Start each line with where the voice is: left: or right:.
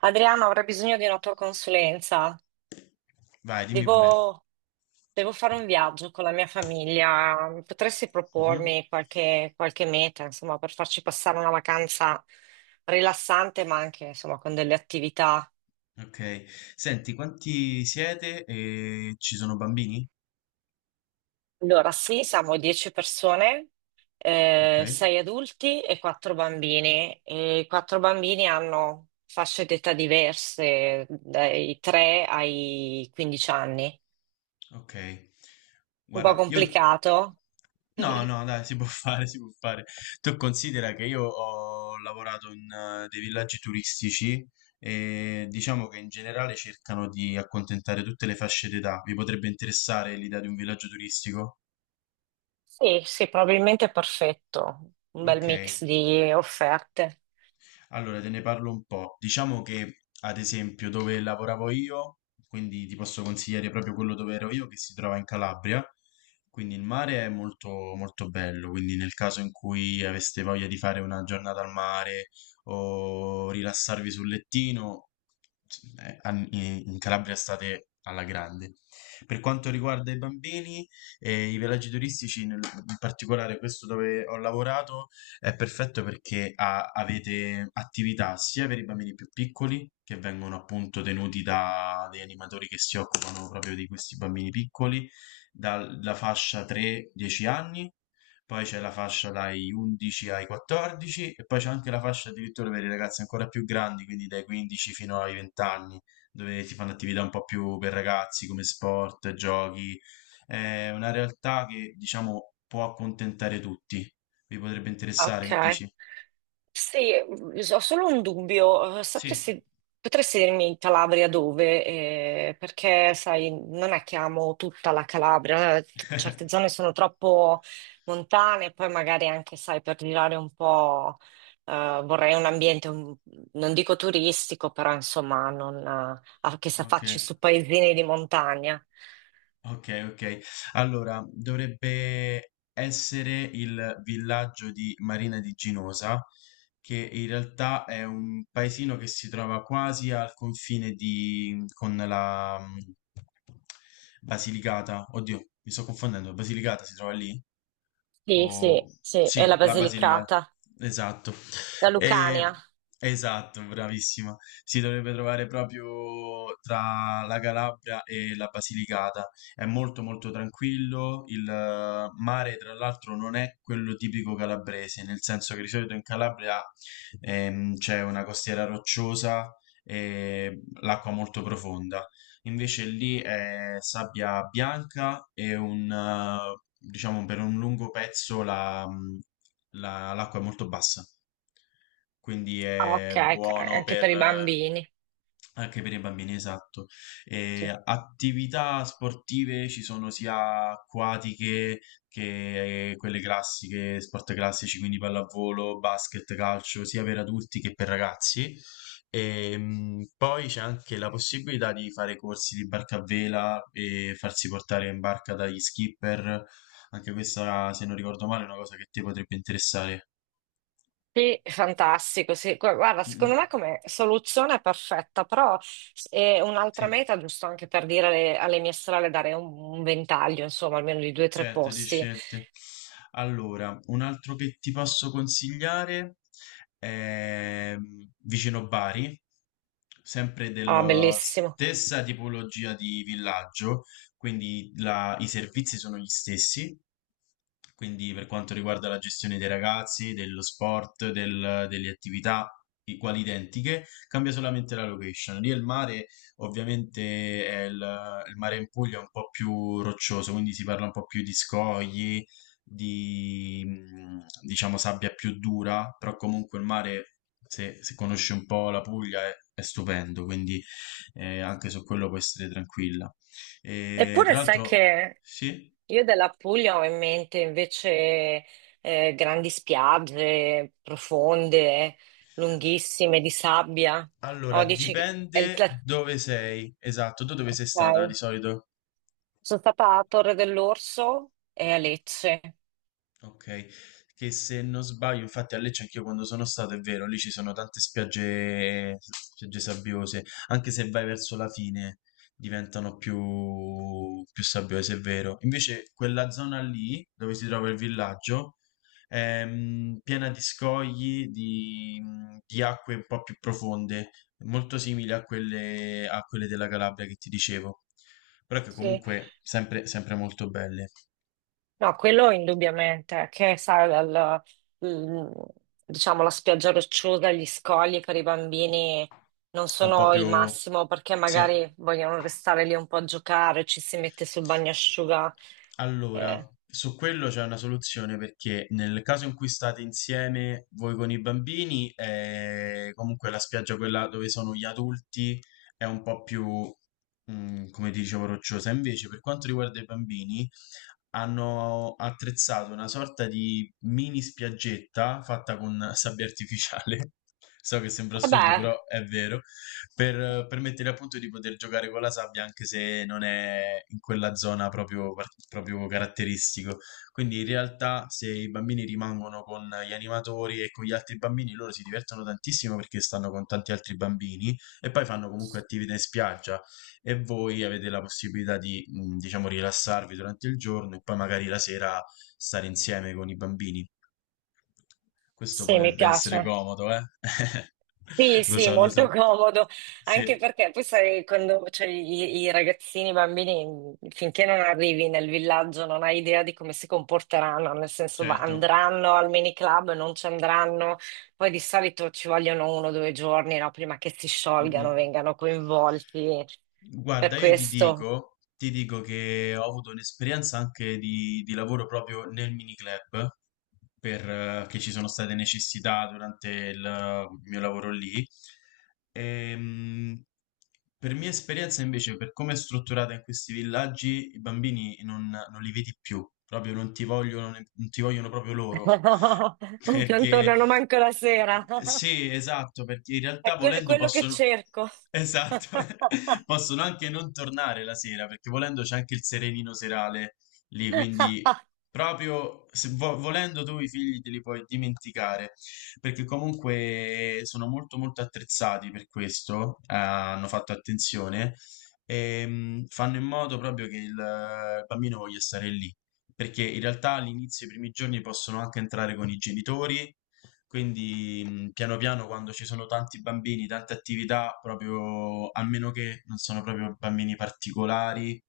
right: Adriano, avrei bisogno di una tua consulenza.
left: Vai, dimmi pure.
right: Devo, devo fare un viaggio con la mia famiglia. Potresti
left: Mhm.
right: propormi qualche meta, insomma, per farci passare una vacanza rilassante, ma anche, insomma, con delle attività.
left: Ok. Senti, quanti siete e ci sono bambini?
right: Allora, sì, siamo 10 persone,
left: Ok.
right: 6 adulti e 4 bambini. E i 4 bambini hanno fasce d'età diverse, dai 3 ai 15 anni.
left: Ok.
right: Un po'
left: Guarda, io...
right: complicato.
left: No, no, dai, si può fare, si può fare. Tu considera che io ho lavorato in dei villaggi turistici e diciamo che in generale cercano di accontentare tutte le fasce d'età. Vi potrebbe interessare l'idea di un villaggio turistico?
right: Sì, sì, probabilmente è perfetto, un bel
left: Ok.
right: mix di offerte.
left: Allora, te ne parlo un po'. Diciamo che, ad esempio, dove lavoravo io, quindi ti posso consigliare proprio quello dove ero io, che si trova in Calabria. Quindi il mare è molto, molto bello. Quindi, nel caso in cui aveste voglia di fare una giornata al mare o rilassarvi sul lettino, in Calabria state alla grande. Per quanto riguarda i bambini e i villaggi turistici, in particolare questo dove ho lavorato. È perfetto perché avete attività sia per i bambini più piccoli, che vengono appunto tenuti da dei animatori che si occupano proprio di questi bambini piccoli, dalla fascia 3-10 anni, poi c'è la fascia dai 11 ai 14 e poi c'è anche la fascia addirittura per i ragazzi ancora più grandi, quindi dai 15 fino ai 20 anni, dove si fanno attività un po' più per ragazzi come sport, giochi. È una realtà che diciamo può accontentare tutti, vi potrebbe interessare, che
right: Ok.
left: dici?
right: Sì, ho solo un dubbio.
left: Sì.
right: Sapresti, potresti dirmi in Calabria dove? Perché, sai, non è che amo tutta la Calabria. Certe zone sono troppo montane, poi magari anche, sai, per girare un po', vorrei un ambiente, non dico turistico, però insomma, non, che si
left: Ok,
right: affacci su paesini di montagna.
left: ok, ok. Allora, dovrebbe essere il villaggio di Marina di Ginosa, che in realtà è un paesino che si trova quasi al confine di, con la Basilicata. Oddio, mi sto confondendo. Basilicata si trova lì?
right: Sì,
left: O-
right: sì, sì, è la
left: sì, la Basilicata,
right: Basilicata,
left: esatto.
right: la Lucania.
left: E- esatto, bravissima. Si dovrebbe trovare proprio tra la Calabria e la Basilicata. È molto molto tranquillo. Il mare, tra l'altro, non è quello tipico calabrese, nel senso che di solito in Calabria c'è una costiera rocciosa e l'acqua molto profonda. Invece lì è sabbia bianca e un, diciamo, per un lungo pezzo l'acqua è molto bassa. Quindi
right: Ah, ok,
left: è
right: ok,
left: buono
right: anche per
left: per,
right: i bambini.
left: anche per i bambini, esatto. E
right: Sì,
left: attività sportive ci sono sia acquatiche che quelle classiche, sport classici, quindi pallavolo, basket, calcio, sia per adulti che per ragazzi. E poi c'è anche la possibilità di fare corsi di barca a vela e farsi portare in barca dagli skipper. Anche questa, se non ricordo male, è una cosa che ti potrebbe interessare.
right: sì, fantastico. Sì. Guarda,
left: Mm,
right: secondo
left: mm.
right: me come soluzione è perfetta, però è un'altra
left: Sì.
right: meta, giusto anche per dire alle mie sorelle, dare un ventaglio, insomma, almeno di due o tre
left: Certo, di
right: posti.
left: scelte. Allora, un altro che ti posso consigliare è vicino Bari, sempre
right: Ah,
left: della
right: bellissimo.
left: stessa tipologia di villaggio, quindi i servizi sono gli stessi, quindi per quanto riguarda la gestione dei ragazzi, dello sport, delle attività, quali identiche, cambia solamente la location. Lì il mare ovviamente è il mare in Puglia è un po' più roccioso, quindi si parla un po' più di scogli, di diciamo sabbia più dura, però comunque il mare, se conosci un po' la Puglia, è stupendo, quindi anche su quello puoi essere tranquilla. E,
right: Eppure
left: tra
right: sai
left: l'altro,
right: che
left: sì.
right: io della Puglia ho in mente invece grandi spiagge profonde, lunghissime, di sabbia.
left: Allora,
right: No, dici che è il
left: dipende
right: pla-
left: dove sei, esatto, tu dove sei stata di
right: Ok.
left: solito?
right: Sono stata a Torre dell'Orso e a Lecce.
left: Ok, che se non sbaglio, infatti a Lecce anch'io quando sono stato, è vero, lì ci sono tante spiagge, spiagge sabbiose, anche se vai verso la fine diventano più, più sabbiose, è vero. Invece quella zona lì, dove si trova il villaggio, è piena di scogli, di acque un po' più profonde, molto simili a quelle della Calabria che ti dicevo, però che
right: Sì.
left: comunque sempre sempre molto belle.
right: No, quello indubbiamente, che sai, il- diciamo la spiaggia rocciosa, gli scogli per i bambini non
left: È un po'
right: sono il
left: più...
right: massimo perché
left: Sì.
right: magari vogliono restare lì un po' a giocare, ci si mette sul bagnasciuga.
left: Allora,
right: eh,
left: su quello c'è una soluzione perché nel caso in cui state insieme voi con i bambini, comunque la spiaggia quella dove sono gli adulti è un po' più, come ti dicevo, rocciosa. Invece, per quanto riguarda i bambini, hanno attrezzato una sorta di mini spiaggetta fatta con sabbia artificiale. So che sembra assurdo,
right: Vabbè,
left: però è vero per permettere appunto di poter giocare con la sabbia anche se non è in quella zona proprio, proprio caratteristico. Quindi in realtà se i bambini rimangono con gli animatori e con gli altri bambini, loro si divertono tantissimo perché stanno con tanti altri bambini e poi fanno comunque attività in spiaggia e voi avete la possibilità di, diciamo, rilassarvi durante il giorno e poi magari la sera stare insieme con i bambini. Questo
right: sì, mi
left: potrebbe essere
right: piace.
left: comodo, eh?
right: Sì,
left: Lo
right: sì,
left: so, lo
right: molto
left: so.
right: comodo,
left: Sì.
right: anche perché poi sai, quando cioè, i ragazzini, i bambini, finché non arrivi nel villaggio non hai idea di come si comporteranno, nel senso
left: Certo.
right: andranno al mini club, non ci andranno, poi di solito ci vogliono uno o due giorni, no, prima che si
left: Mh-mh.
right: sciolgano, vengano coinvolti, per
left: Guarda, io ti
right: questo
left: dico ti dico che ho avuto un'esperienza anche di lavoro proprio nel miniclub, perché ci sono state necessità durante il mio lavoro lì. Ehm, per mia esperienza invece, per come è strutturata in questi villaggi, i bambini non, non li vedi più, proprio non ti vogliono, non ti vogliono proprio loro.
right: non
left: Perché
right: tornano manco la sera,
left: sì, esatto, perché in realtà
right: è
left: volendo
right: quello che
left: possono,
right: cerco.
left: esatto, possono anche non tornare la sera, perché volendo c'è anche il serenino serale lì, quindi proprio se volendo tu i figli te li puoi dimenticare, perché comunque sono molto molto attrezzati per questo, hanno fatto attenzione e fanno in modo proprio che il bambino voglia stare lì, perché in realtà all'inizio, i primi giorni possono anche entrare con i genitori, quindi piano piano quando ci sono tanti bambini, tante attività, proprio a meno che non sono proprio bambini particolari,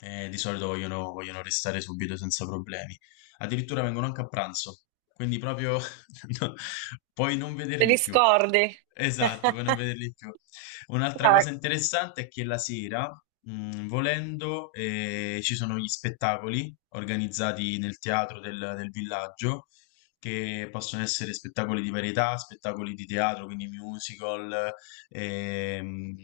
left: di solito vogliono, vogliono restare subito senza problemi. Addirittura vengono anche a pranzo, quindi proprio no, puoi non
right: Te li
left: vederli più.
right: scordi?
left: Esatto, puoi non vederli più. Un'altra cosa
right: Guarda,
left: interessante è che la sera, volendo, ci sono gli spettacoli organizzati nel teatro del, del villaggio che possono essere spettacoli di varietà, spettacoli di teatro, quindi musical, ehm,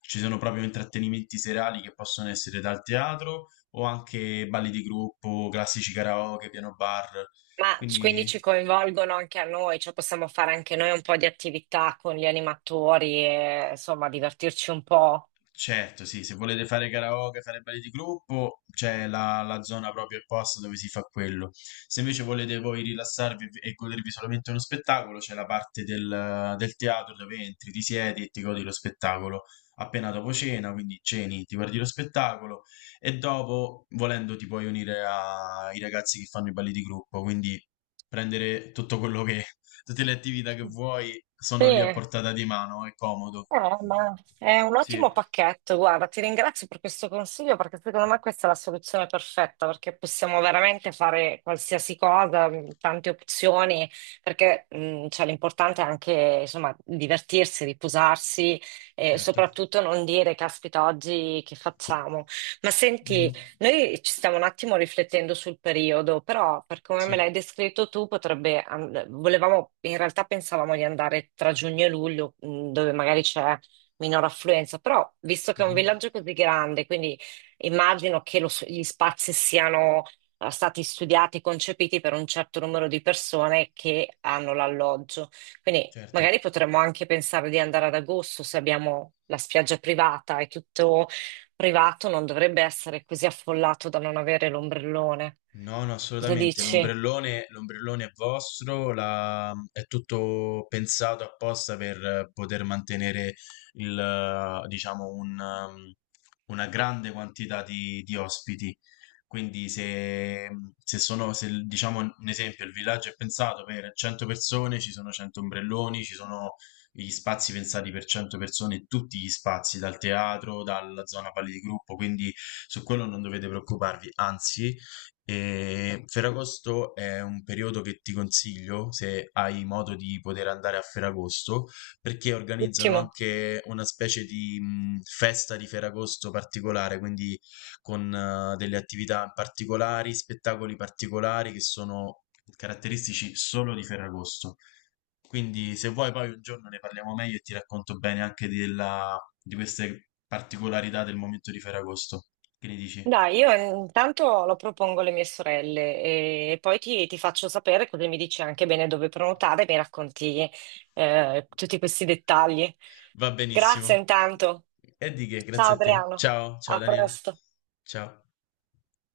left: ci sono proprio intrattenimenti serali che possono essere dal teatro o anche balli di gruppo, classici karaoke, piano bar,
right: ma quindi
left: quindi
right: ci coinvolgono anche a noi, cioè possiamo fare anche noi un po' di attività con gli animatori e insomma divertirci un po'.
left: certo, sì, se volete fare karaoke, fare balli di gruppo, c'è la, la zona proprio apposta dove si fa quello. Se invece volete voi rilassarvi e godervi solamente uno spettacolo, c'è la parte del, del teatro dove entri, ti siedi e ti godi lo spettacolo appena dopo cena, quindi ceni, ti guardi lo spettacolo e dopo, volendo, ti puoi unire ai ragazzi che fanno i balli di gruppo, quindi prendere tutto quello che, tutte le attività che vuoi sono lì a
right: Sì.
left: portata di mano, è comodo.
right: Ma è un ottimo
left: Sì.
right: pacchetto, guarda, ti ringrazio per questo consiglio perché secondo me questa è la soluzione perfetta perché possiamo veramente fare qualsiasi cosa, tante opzioni, perché cioè, l'importante è anche insomma divertirsi, riposarsi e
left: Certo.
right: soprattutto non dire caspita oggi che facciamo. Ma
left: Mh-mh.
right: senti, noi ci stiamo un attimo riflettendo sul periodo, però per come me l'hai
left: Sì.
right: descritto tu, potrebbe, volevamo, in realtà pensavamo di andare tra giugno e luglio, dove magari c'è minor affluenza, però visto che è un
left: Mh-mh.
right: villaggio così grande, quindi immagino che gli spazi siano stati studiati, concepiti per un certo numero di persone che hanno l'alloggio. Quindi
left: Certo.
right: magari potremmo anche pensare di andare ad agosto se abbiamo la spiaggia privata e tutto privato non dovrebbe essere così affollato da non avere l'ombrellone.
left: No, no,
right: Cosa
left: assolutamente.
right: dici?
left: L'ombrellone, l'ombrellone è vostro, è tutto pensato apposta per poter mantenere il, diciamo, una grande quantità di ospiti. Quindi se, se sono, se, il- diciamo, un esempio, il villaggio è pensato per 100 persone, ci sono 100 ombrelloni, ci sono gli spazi pensati per 100 persone, tutti gli spazi, dal teatro, dalla zona pali di gruppo, quindi su quello non dovete preoccuparvi, anzi... E Ferragosto è un periodo che ti consiglio se hai modo di poter andare a Ferragosto, perché organizzano
right: Ottimo.
left: anche una specie di festa di Ferragosto particolare, quindi con delle attività particolari, spettacoli particolari che sono caratteristici solo di Ferragosto. Quindi se vuoi poi un giorno ne parliamo meglio e ti racconto bene di queste particolarità del momento di Ferragosto. Che ne dici?
right: Dai, io intanto lo propongo alle mie sorelle e poi ti faccio sapere così mi dici anche bene dove prenotare e mi racconti tutti questi dettagli.
left: Va
right: Grazie
left: benissimo.
right: intanto.
left: E di che,
right: Ciao
left: grazie a te.
right: Adriano,
left: Ciao, ciao
right: a
left: Daniela.
right: presto.
left: Ciao.